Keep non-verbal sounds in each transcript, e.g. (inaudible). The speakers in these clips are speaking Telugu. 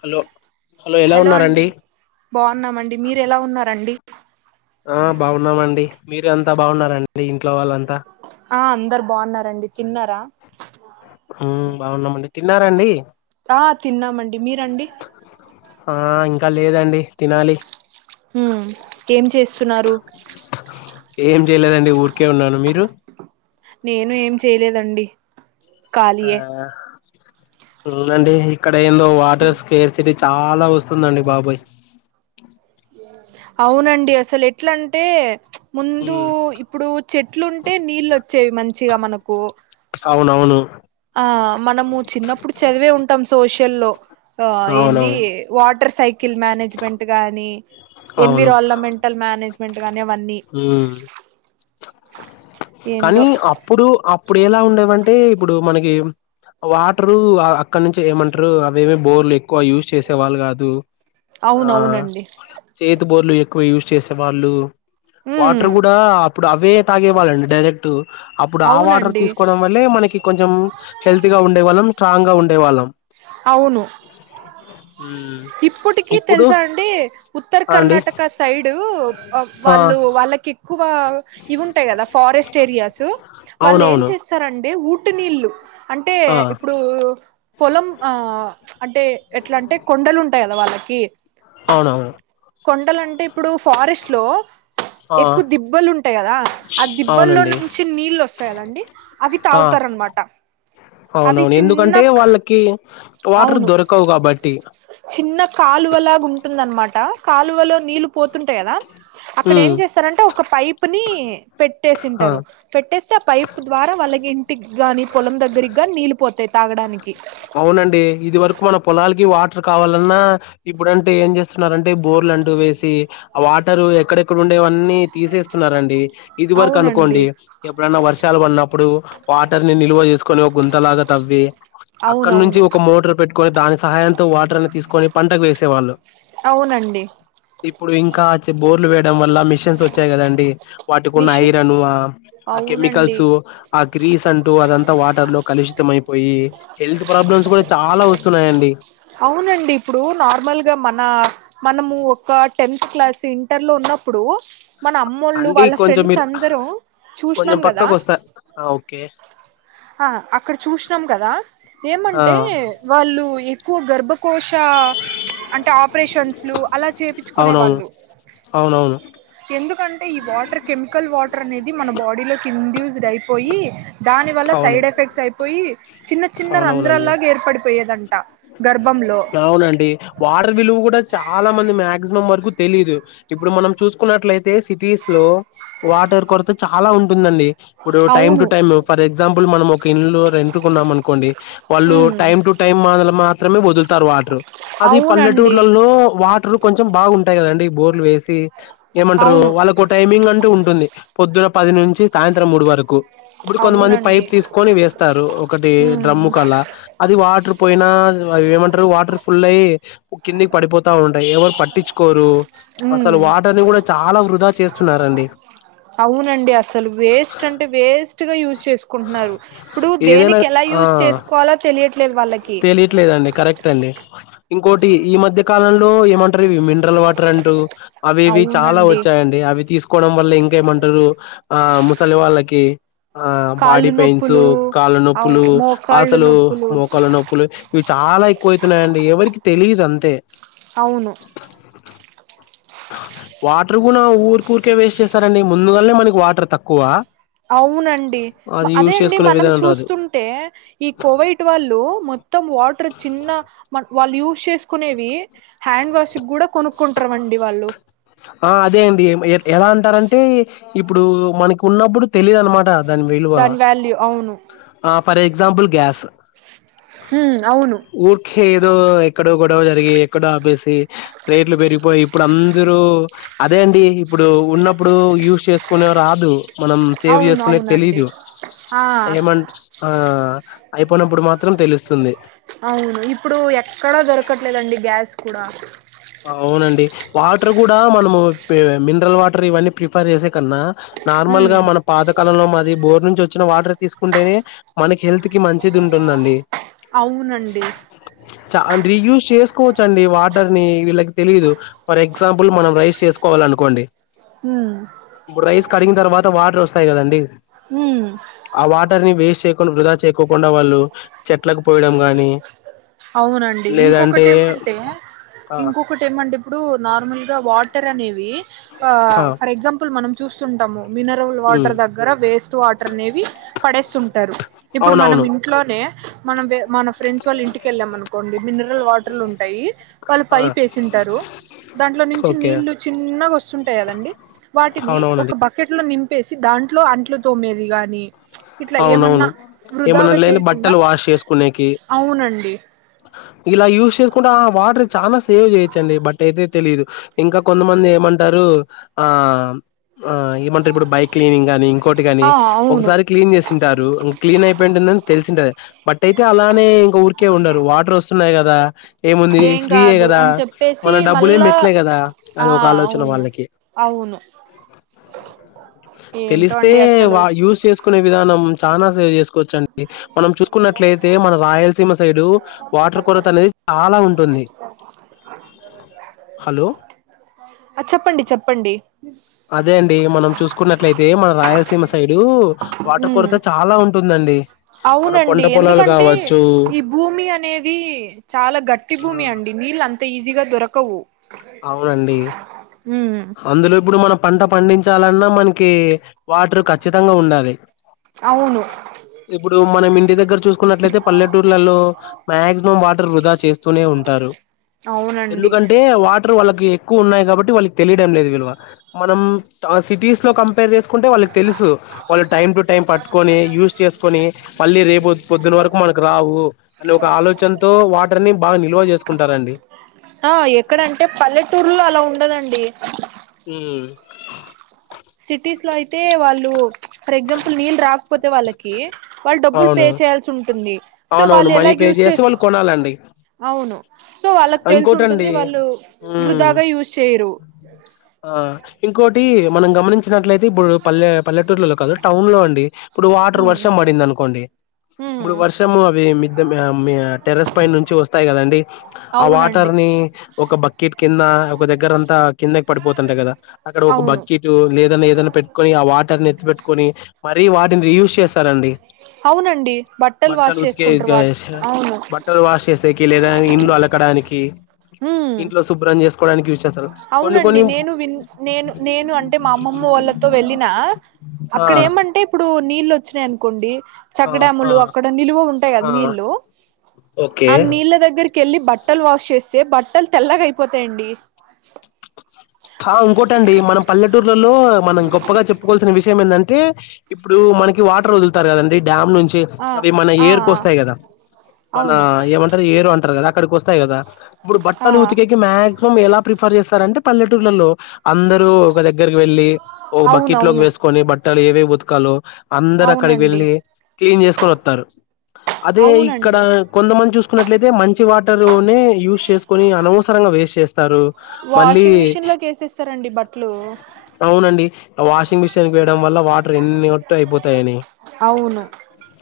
హలో హలో ఎలా ఉన్నారండి బాగున్నామండి మీరు ఎలా ఉన్నారండి ఆ బాగున్నామండి మీర అంతా బాగున్నారండి ఇంట్లో వాళ్ళంతా ఆ అందరు బాగున్నారండి తిన్నారా బాగున్నామండి తిన్నారండి ఆ తిన్నామండి మీరండి ఆ ఇంకా లేదండి తినాలి ఏం చేస్తున్నారు ఏం చేయలేదండి ఊరికే ఉన్నాను మీరు నేను ఏం చేయలేదండి ఆ ఖాళీయే అవునండి ఇక్కడ ఏందో వాటర్ స్కేర్ సిటీ చాలా వస్తుందండి బాబాయ్ అవునండి అసలు ఎట్లాంటే ముందు ఉమ్ ఇప్పుడు చెట్లుంటే నీళ్ళు వచ్చేవి మంచిగా మనకు అవునవును ఆ మనము చిన్నప్పుడు చదివే ఉంటాం సోష లో అవునవును వాటర్ సైకిల్ మేనేజ్మెంట్ కానీ అవును ఎన్విరాల్మెంటల్ మేనేజ్మెంట్ కానీ అవన్నీ ఉమ్ కానీ ఏందో అప్పుడు అప్పుడు ఎలా ఉండేవం టే ఇప్పుడు మనకి వాటరు అక్కడ నుంచి ఏమంటారు అవేమీ బోర్లు ఎక్కువ యూజ్ చేసే వాళ్ళు కాదు ఆ అవునవునండి చేతు బోలు ఎక్కువ యూజ్ చేసే వాళ్ళు ఉమ్ వాటర్ కూడా అప్పుడు అవే తాగే వాళ్ళండి డైరెక్ట్ అప్పుడు ఆ వాటర్ అవునండి తీసుకోవడం వల్లే మనకి కొంచెం హెల్తీ గా ఉండే వాళ్ళం స్ట్రాంగ్ గా ఉండేవాళ్ళం అవును ఉ ఇప్పటికీ తెలుసా అండి ఉత్తర ఆ అండి కర్ణాటక సైడ్ ఆ వాళ్ళు వాళ్ళ ఎక్కువ ఇ ఉంటాయి కదా ఫారెస్ట్ ఏరియాస్ వాళ్ళు ఏం అవునవును చేస్తారాంటే ఉట్టి నీళ్ళు అంటే ఆ ఇప్పుడు పొలం ఆ అంటే ఎట్లా అంటే కొండలు (unintelligible) వాళ్ళకి అవునవును కొండలంటే ఇప్పుడు ఫారెస్ట్ లో ఆ ఎక్కువ దిబ్బలు ఉంటాయ్ గాదా, ఆ దిబ్బల్లో అవునండి నుంచి నీళ్ళు వసయ్ అదండి. అవి ఆ తావత్ కొర్రన్ మాట అవునవును, ఎందుకంటే వాళ్ళకి వాటర్ అవును దొరకవ్ గాబట్టి. చిన్న కాలువలాగా ఉంటుంద్ అనమాట కాలువలో నీళ్లు పోతుంటాయ్ గదా. అక్కడ ఏం ఉమ్, జేసరంటే ఒక పైపుని ఆ పెట్టేసింటరు. పెట్టేస్తే ఆ పైప్ ద్వారా వాళ్ళక్ ఇంటి గాని పొలం దగ్గరిగ్ అవునండి. ఇది వరకు మన పొలాలకి వాటర్ కావాలన్నా ఇబ్బుడంటే ఏం జేస్తున్నారంటే బోర్లు అంటూ వేసి ఆ వాటరు ఎక్కడెక్కడ ఉండేవన్ నీ తీసేస్తున్నారండి. ఇది వరకు అవునండి అనుకోండి ఎప్పుడనా వర్షాలు పడినప్పుడు వాటర్ నీ నిల్వ జేసుకొని ఒక గుంతలాగా తవ్వి అక్కడ నుంచి అవునవును ఒక మోటరు పెట్ కొన్ దాని సహాయంతో వాటర్ అని తీసుకొని పంటకు వేసేవాళ్ళు. అవునండి ఇప్పుడు ఇంకాచ్ బోర్లు వేయడం వల్ల మిషెన్స్ వచ్చాయి గదండి. వాటిక్ ఉన్న మిషన్స్ ఐరను ఆ అవునండి సిమికల్సు ఆ గ్రీస్ తంటూ అదంతా వాటర్ లో కలుషితం అయిపోయి హెల్త్ ప్రాబ్లమ్స్ కూడా చాలా వస్తున్నాయండి. అవునండి, ఇప్పుడు నార్మల్గా మన మనము ఒక టెన్త్ క్లాస్ ఇంటర్ లో ఉన్న అప్పుడూ మన అమ్మోళ్ళు అండి వాళ్ళ కొంచెం ఫ్రెండ్స్ మీరు అందరూ కొంచెం చూశనం గాదా పక్కకు వస్తా ఆ, ఓకే ఆ అక్కడ చూశనం గాదా ఆ ఏమంటే వాళ్ళు ఎక్కువ గర్భబ్ కోశా అంటే అప్ప్రెచ్చన్సలు అలా చేపించుకొనే అవునవును వాళ్ళు అవునవును ఎందుకంటే ఈ వాటర్ కెమికల్ వాటర్ అనేద్ ఇది మన బాడీ లోకి ఇంధ్యుజడ్ అయిపోయి దాని వల్ల అవును సైడ్ ఎఫెక్ట్స్ అయిపోయి చిన్న చిన్న అవునవునండి రంధ్రాలాగా ఏర్పడిపోయేదంట గర్భంలో అవునండి వాటర్ విలువ కూడా చాలా మంది మ్యాగజు నమ్మారుగు తెలీదు ఇప్పుడు మనం చూసుకున్నట్లైతే సిటీస్ లో వాటర్ కొరత చాలా ఉంన్ టుందండి ఇప్పుడు టైమ్ టు అవును టైము ఫర్ ఎగ్జాంపుల్ మనం ఒక ఇన్లో రెంటుకున్నాం అనుకోండి. వాళ్ళు ఉమ్ టైమ్ టూ టైమ్ మాలు మాత్రమే వదుల్ తార్ వాటర్ అది అవునండి పల్లెటూర్లలో వాటర్ కొంచెంబావుంటాయ్ కదండి. బోర్ లూ వేసి ఏమంట్రు. అవును వాళ్ళక్ ఓ టైమింగ్ అంటూ ఉన్ ఉంది. పొద్దున పది నుంచి సాయంత్రం మూడు వరకు. ఇప్పుడు కొంతమంది అవునండి పైప్ తీసుకొని వేస్తారు ఒకటి ఉమ్ డ్రమ్ముక్ అలా అది వాటర్రు పోయినాద్ అవి ఏమంటారు. వాటర్ ఫుల్ అయి కిందికి పడిపోతా ఉంటాయి ఎవరు పట్టించుకోరు అసలు ఉమ్ వాటర్నీ గూడా చాలా వృధా చేస్తున్నారండి. అవునండి అసలు వేస్ట్ అంటే వేస్ తుగా యూచ్ చేసుకుంటన్నారు. ఇప్పుడు ఏదైనా దేనికి ఎలా ఆ యూచ్ చేసుకోవాలో తెలియాద్ తెలియట్లేదండి కరెక్ట్ అండి. ఇంకోటి ఈ మధ్య కాలంలో ఏమంటర్రు. ఇవి మిండ్రాల్ వాటర్ అంటూ అవి ఇవి చాలా అవునండి వచ్చాయండి. అవి తీసుక్ కోడం వల్ల ఇంకేమంటారు. ఆ ముసలి వాళ్ళకి ఆ బాడీ కాళ్ళు పెయిన్స్ నొప్పులు కాళ్ళ అవు నొప్పులు మోకాళ్ళు అసలు నొప్పులు మోక్ పులే ఇవి చాలా ఎక్కువైతున్నాయండి. ఎవరికి తెలిదు అంతే అవును వాటర్ గూనా ఊరుక్ ఊరికే వేస్ట్ చేసరండి. ముందుగాల్నే మనకి వాటర్ తక్కువ అవునండి. అది అదే యూజ్ అండి చేసుకునే మనం విధానం రాదు చూస్తుంటే ఈ కోవైట్ వాళ్ళు మొత్ తం. వాటర్ చిన్న మన్ వాళ్ళు యూస్ చేసుకునేవి, హ్యాండ్ వాష్ కూడా కొనుక్కుంటర్ వన్ ఇవాళ్ళో ఆ అదే అండి. ఏత్ ఎలా అంటారంటే ఇప్పుడు మనకు ఉన్నప్పుడు తెలిద్ అనమాట దన్ విలువా దాని వాల్యూ అవును ఆప్ ఫర్ ఎగ్జాపుల్ గ్యాస్ ఉమ్, అవును ఊర్కీ కేదో ఎక్కడో గొడవ జరిగి, ఎక్కడో ఆపేసి రేట్లు పెరిగిపోయి ఇప్పుడు అందరూ అదే అండి. ఇప్పుడు ఉన్నప్పుడు యూచ్ చేసుకునే రాదు. మనం సేవ్ అవును చేసుకునే అవునండి తెలీదు ఆ ఏమంట ఆ అయిపోయినప్పుడు మాత్రం తెలుస్తుంది అవును ఇప్పుడు ఎక్కడా దొరకట్లేదండి గ్యాస్ కూడా అవునండి. వాటర్ కూడా మనము మినరల్ వాటర్ ఇవన్నీ ప్రిఫర్ చేసే కన్నా నార్మల్ ఉమ్ గా మన పాతకాలంలో మాది బోర్ నుంచి వచ్చిన వాటర్ తీసుకుంటేనే మనకి హెల్త్ కి మంచిది ఉంటుందండి అవునండి రియూస్చేసుకోవచ్చుండి వాటర్ ని వీళ్ళకి తెలీయదు ఫర్ ఎగ్జాంపుల్ బ్బులు మనం రైస్ చేసుకోవాలి అనుకోండి ఉమ్ ఇప్పుడు రైస్ కడిగిన తర్వాత వాటర్ వస్తాయి కదండి ఉమ్ ఆ వాటర్ ని వేస్ట్ చేయకుండా వృధా చేయకోకుండా వాళ్ళు చెట్లకు పోయడం గాని అవునండి ఇంకొకటి ఏమంటే ఆ! ఇంకొకటి ఏమండి ఇప్పుడు నార్మల్ వాటర్ అనేవి ఆ ఫర్ ఎగ్జాంపుల్ మనం చూస్తుంటాము మినరల్ హ్మ్. వాటర్ దగ్గర వేస్ట్ వాటర్ అనేవి పడేస్తుంటారు ఇప్పుడు మనం అవునవును. ఇంట్లోనే మనం మన ఫ్రెండ్స్ వాళ్ళ ఇంటికి వెళ్ళాం అనుకోండి మినరల్ వాటర్లు ఉంటాయి వాళ్ళు ఆ! పై ప వేసింటారు దాంట్లో నుంచి ఓకే. నీళ్లు చిన్నగా వస్తుంటాయి కదండి వాటిని అవునవునండి. ఒక బకెట్ లో నింపి ప్పేసి దాంట్లో అట్లు తోమ్మేది గాని అవునవును ఏమనట్లే చేయకుండా బట్టలు వాష్ చేసుకునేకి అవునండి. ఇలా యూస్చేసుకుంటే ఆ వాటర్ చాలా సేవ్ చేయొచ్చండి బట్ అయితే తెలియదు ఇంకా కొంతమంది ఏమంటారు ఆ ఏమంటారు ఇప్పుడు బైక్ క్లీనింగ్ కానీ కోటి కాని ఆ అవును ఒకసారి చేసింటారు క్లీన్ అయిపోయింటందని తెలిసింట బట్ అయితే అలానే ఇంకా ఊకే ఉండరు వాటర్ వస్తున్న కదా ఏముంది ఏం ఫ్రీయ కాదు కదా అని చెప్పేసి మన డబ్బులు ఏమి మళ్ళా మట్టలే కదా అది ఆ ఒక ఆలోచన అవును వాళ్ళకి అవును ఏంటో తెలిస్తే అండి అసలు వా యూజ్ చేసుకునే విధానం చాలా సేవ్ చేసుకు కోచ్చండి మనం చూసుకున్నట్లయితే మన రాయలసీమ సైడ్ వాటర్ కొరత అనేది చాలా ఉంటుంది ధి చెప్పండి చెప్పండి అదే అండి మనం చూసుకున్నట్లయితే మన రాయలసీమ సైడు వాటర్ ఉమ్ కొరత చాలా ఉంటుందండి మన అవునండి పంట పొలాలు ఎందుకంటే కావచ్చు ఈ భూమి అనేది చాలా గట్టి ఆ భూమి అండి నీళ్ళు అంత ఈజీగా దొరకవు అవునండి. అందులో ఇప్పుడు మనం పంట పండించాలన్నా మనకి వాటర్ కఖచ్చితంగా ఉండాలి అవును ఇప్పుడు మనం ఇంటి దగ్గర చూసుకున్నట్లయితే పల్లెటూర్లలో మాక్సిమం వాటర్ వృధా చేస్తూనే ఉంటారు అవునండి ఎందుకంటే వాటి వల్లాకి ఎక్కువ వైన్నే అబట్టి థెలిడమ్ లెధు విలువ మనం సీటీస్ లో కంపారే చెస్థే టే వాళ్ళకి తెలుసు వాళ్ళు టైం టు టైం పట్టుకొని యూస్ చేసుకనిళ్లి రేపు పొద్న వరకు మన రావు అనే ఒక ఆలోచనతో వాటర్ని బాగా నిల్వ చేసుకుంటారండి ఆ ఎక్కడంటే పల్లెటూర్లో అలా ఉండదండి ఉమ్ సిటీస్ లో అయితే వాళ్ళు ఫర్ ఎగ్జాంపుల్ నీళ్ళు రాకపోతే వాళ్ళకి వాళ్ళు డబ్బులు పే అవును చేయాల్సి ఉంటుంది సో వాళ్ళు ఎలా యూస్ చేసే వాళ్ళు కొనాలండి అవును సో వాళ్ళకి తెలుసు ఉంటుంది ఇంకోటండి వాళ్ళు ఉమ్ వృధాగా యూజ్ చేయరు ఆ ఇంకోటి మనం గమనించినట్లయితే ఇప్పుడు పల్లె పల్లెటూర్లలో కాదు టౌన్ లో అండి ఇప్పుడు వాటర్ ఉమ్ వర్ష పడింది అనుకోండి ఇప్పుడు వర్షము అవి మిద్ద మి టెరెస్ పైన నుంచి వస్తాయి కదండి ఆ అవునండి వాటర్ని ని ఒక బకెట్ కింద ఒక దగ్గరంతా కిందకి పడిపోతుంటయి కదా అక్కడ ఒక అవును బకెట్ ఏదన్నా ఏదనా పెట్టుకొని ఆ వాటర్ని ఎత్తు పెట్టుకొని మరీ వాటిని రియూస్ చేస్తారండి అవునండి వాష్ బట్టలు ఉతికే చేసుకుంటారు గ వాట్ స అవును బట్టలు వాష్ చేసేకి లేదా ఇన్లు అలకడానికి ఉమ్ ఇంట్లో శుభ్రం చేసుకొ అవునండి నేను విన్ నేను నేను అంటే మా అమ్మమ్మ వాళ్ళతో వెళ్లిన ఆ అక్కడ ఏమంటే ఇప్పుడు నీళ్ళు వచ్చినాయినుకోండి ఆ చెక్ ఆ డాములు అక్కడ నిలువ ఉంటాయి కదా ఆ నీళ్లు ఓకే ఆ నీళ్ళ దగ్గరికి కెళ్ళి బట్టలు వాష్ చేస్తే బట్టలు తెల్లగా అయిపోతాయండి ఆ ఇంకోటండి మనం పల్లెటూర్లలో మనం గొప్పగా చెప్పుకోవాల్సిన విషయం ఏంది అంటే ఇప్పుడు మనకి వాటర్ వోదులుతారు కదండి డ్యామ్ నుంచి ఆ అవి మన ఆ ఏరు కు వస్తాయి కదా మన అవును ఏమంటారు ఏరు అంటారు కదా అక్కడికొస్త స్తాయి కదా ఇప్పుడు ఆ బట్టలు ఉతికేకి మాక్సిమం ఎలా ప్రిఫర్ చేస్తారంటే పల్లె లలో అందరుూ ఒక దగ్గరకి వెళ్ళలి ఒక బకెట్ లోకి అవునవును వేసుకొని బట్టలు ఏవే ఉతు కాలో అందరు అక్కడికి అవునండి వెళ్ళి క్లీన్ చేసుకొని ఓతరు అదే ఇక్కడ అవునండి కొంతమంది చూస్ కున్నట్లయితే మంచి వాటరునే యూస్ చేసుకొని అనవసరంగా వేస్ట్ చేస్తారు మళ్ళీ కేసేస్తారంండి బట్టలు అవునండి. ఆ వాషింగ్ మిషిన్ కు వేయడం వల్ల వాటర్ ఎన్ని ఒట్టు అయిపోతాయని అవును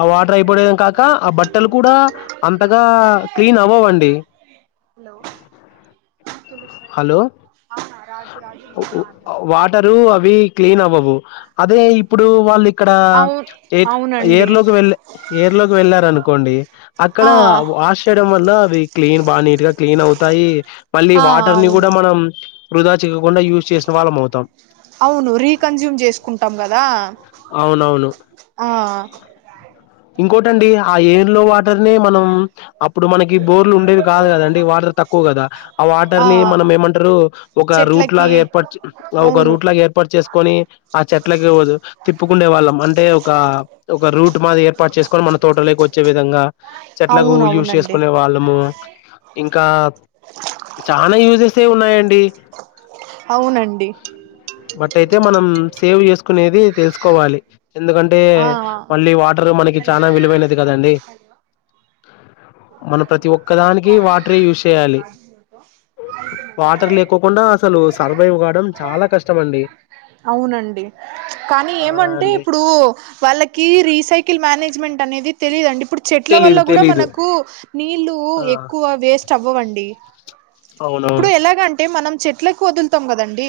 ఆ వాటర్ అయిపోడం కాక కా ఆ బట్టలు కూడా అంతగా క్లీన్ అవ్వవండి హలో! ఆహా వాటరు అవి క్లీన్ అవ్వవు అదే ఇప్పుడు వాళ్ళు ఇక్కడ అవును ఏరు అవునండి లోకి వెళ్ ఎర్ లోకి వెళ్ళారనుకోండి అక్కడ ఆ వాష్ చేయడం వల అవి క్లీన్ బా నీట్ గా క్లీన్ అవుతాయి మళ్ళీ ఆ వాటర్ ని అవును కూడా మనం వృధా చే కుండా యూజ చేసినవాళ్ళం అవుతాం అవును రీకన్జూమ్ చేసుకుంటాం కదా అవునవును. ఆ ఇంకోటండి ఆ ఏర్ లో వాటర్ నే మనం అప్పుడు మనకి బోర్లు ఉండేవి కాదు కదండి వాటర్ తక్కువ కదా ఆ వాటర్ ని మనం ఏమంటారు ఒక రూట్ చెట్లకి లాగా ఏర్పాటు ఒక అవును రూట్ లాగా ఏర్పాటు చేసుకొని ఆ చెట్లకి ఇవ్వదు తిప్పుకుండే వాళ్ళం అంటే ఒక ఒక రూట్ మాది ఏర్పాటు చేసుకొని మన తోటలోకి వచ్చే విధంగా చెట్లకు యూజ అవునవునండి చేసుకునే వాళ్ళము ఇంకా చనా యూజెస్ యే ఉన్నాయండి అవునండి బట్ అయితే మనం సేవ్ చేసుకునేది తెలుసుకోవాలి ఎందుకంటే ఆ మళ్ళీ వాటర్ మనకి చానా విలువైనది కదండి మన ప్రతి ఒక్క అ ఫడు రాజీ అ కోకుండా అసలు సర్వైవ్ కావడం చాలా కష్టమ అండి అవునండి కానీ ఆ ఏమంటే అండి ఇప్పుడు వాళ్ళకి రీసైకిల్ మేనేజ్మెంట్ అనేది తెలిదుండి ఇప్పుడు చెట్ల వల్ల తెలీదు కూడా తెలీదు మనకు నీళ్లు ఆ కువ వేస్ట్ అవ్వండి ఇప్పుడు అవునవును ఎలాగంటే మనం చే చెట్లకి వోదులుతాం కదండి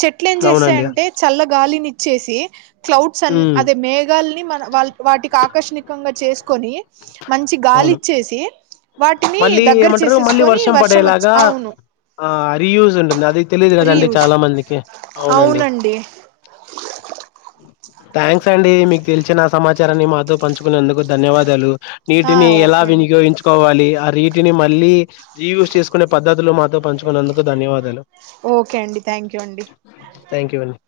చెట్లు ఏం చేస్తాయి అవునండి అంటే చల్ల గాలిని ఇచ్చేసి క్లౌడ్స్ అని ఉమ్ అదే మేఘల్ని మన వాల్ వాటికి ఆకర్షణికంగా చేసుకొని మంచి అవును గాలిచ్చేసి వాటిని మళ్ళీ దగ్గర ఏమంటారు మళ్ళీ చేసేసుకొని వర్షం వచ్చి పడేలాగా అవును ఆ రీయూజ్ ఉంటుంది అది తెలిదు కదండి రీయూజ్ చాలా మందికి అవునండి (inaudible) థ్యాంక్స్ అండి మీకు తెలిసిన సమాచారాన్ని మాతో పంచుకునేందుకు ధన్యవాదాలు ఆ నీటిని ఎలా ఓకే అండి వినియోగించుకోవాలి ఆ రీటిని మళ్ళీ రియూస్ చేసుకునే పద్ధతులు మాతో పంచుకున్నందుకు ధన్యవాదాలు ఓకే అండి థ్యాంక్ యూ అండి థ్యాంక్ యూ అండి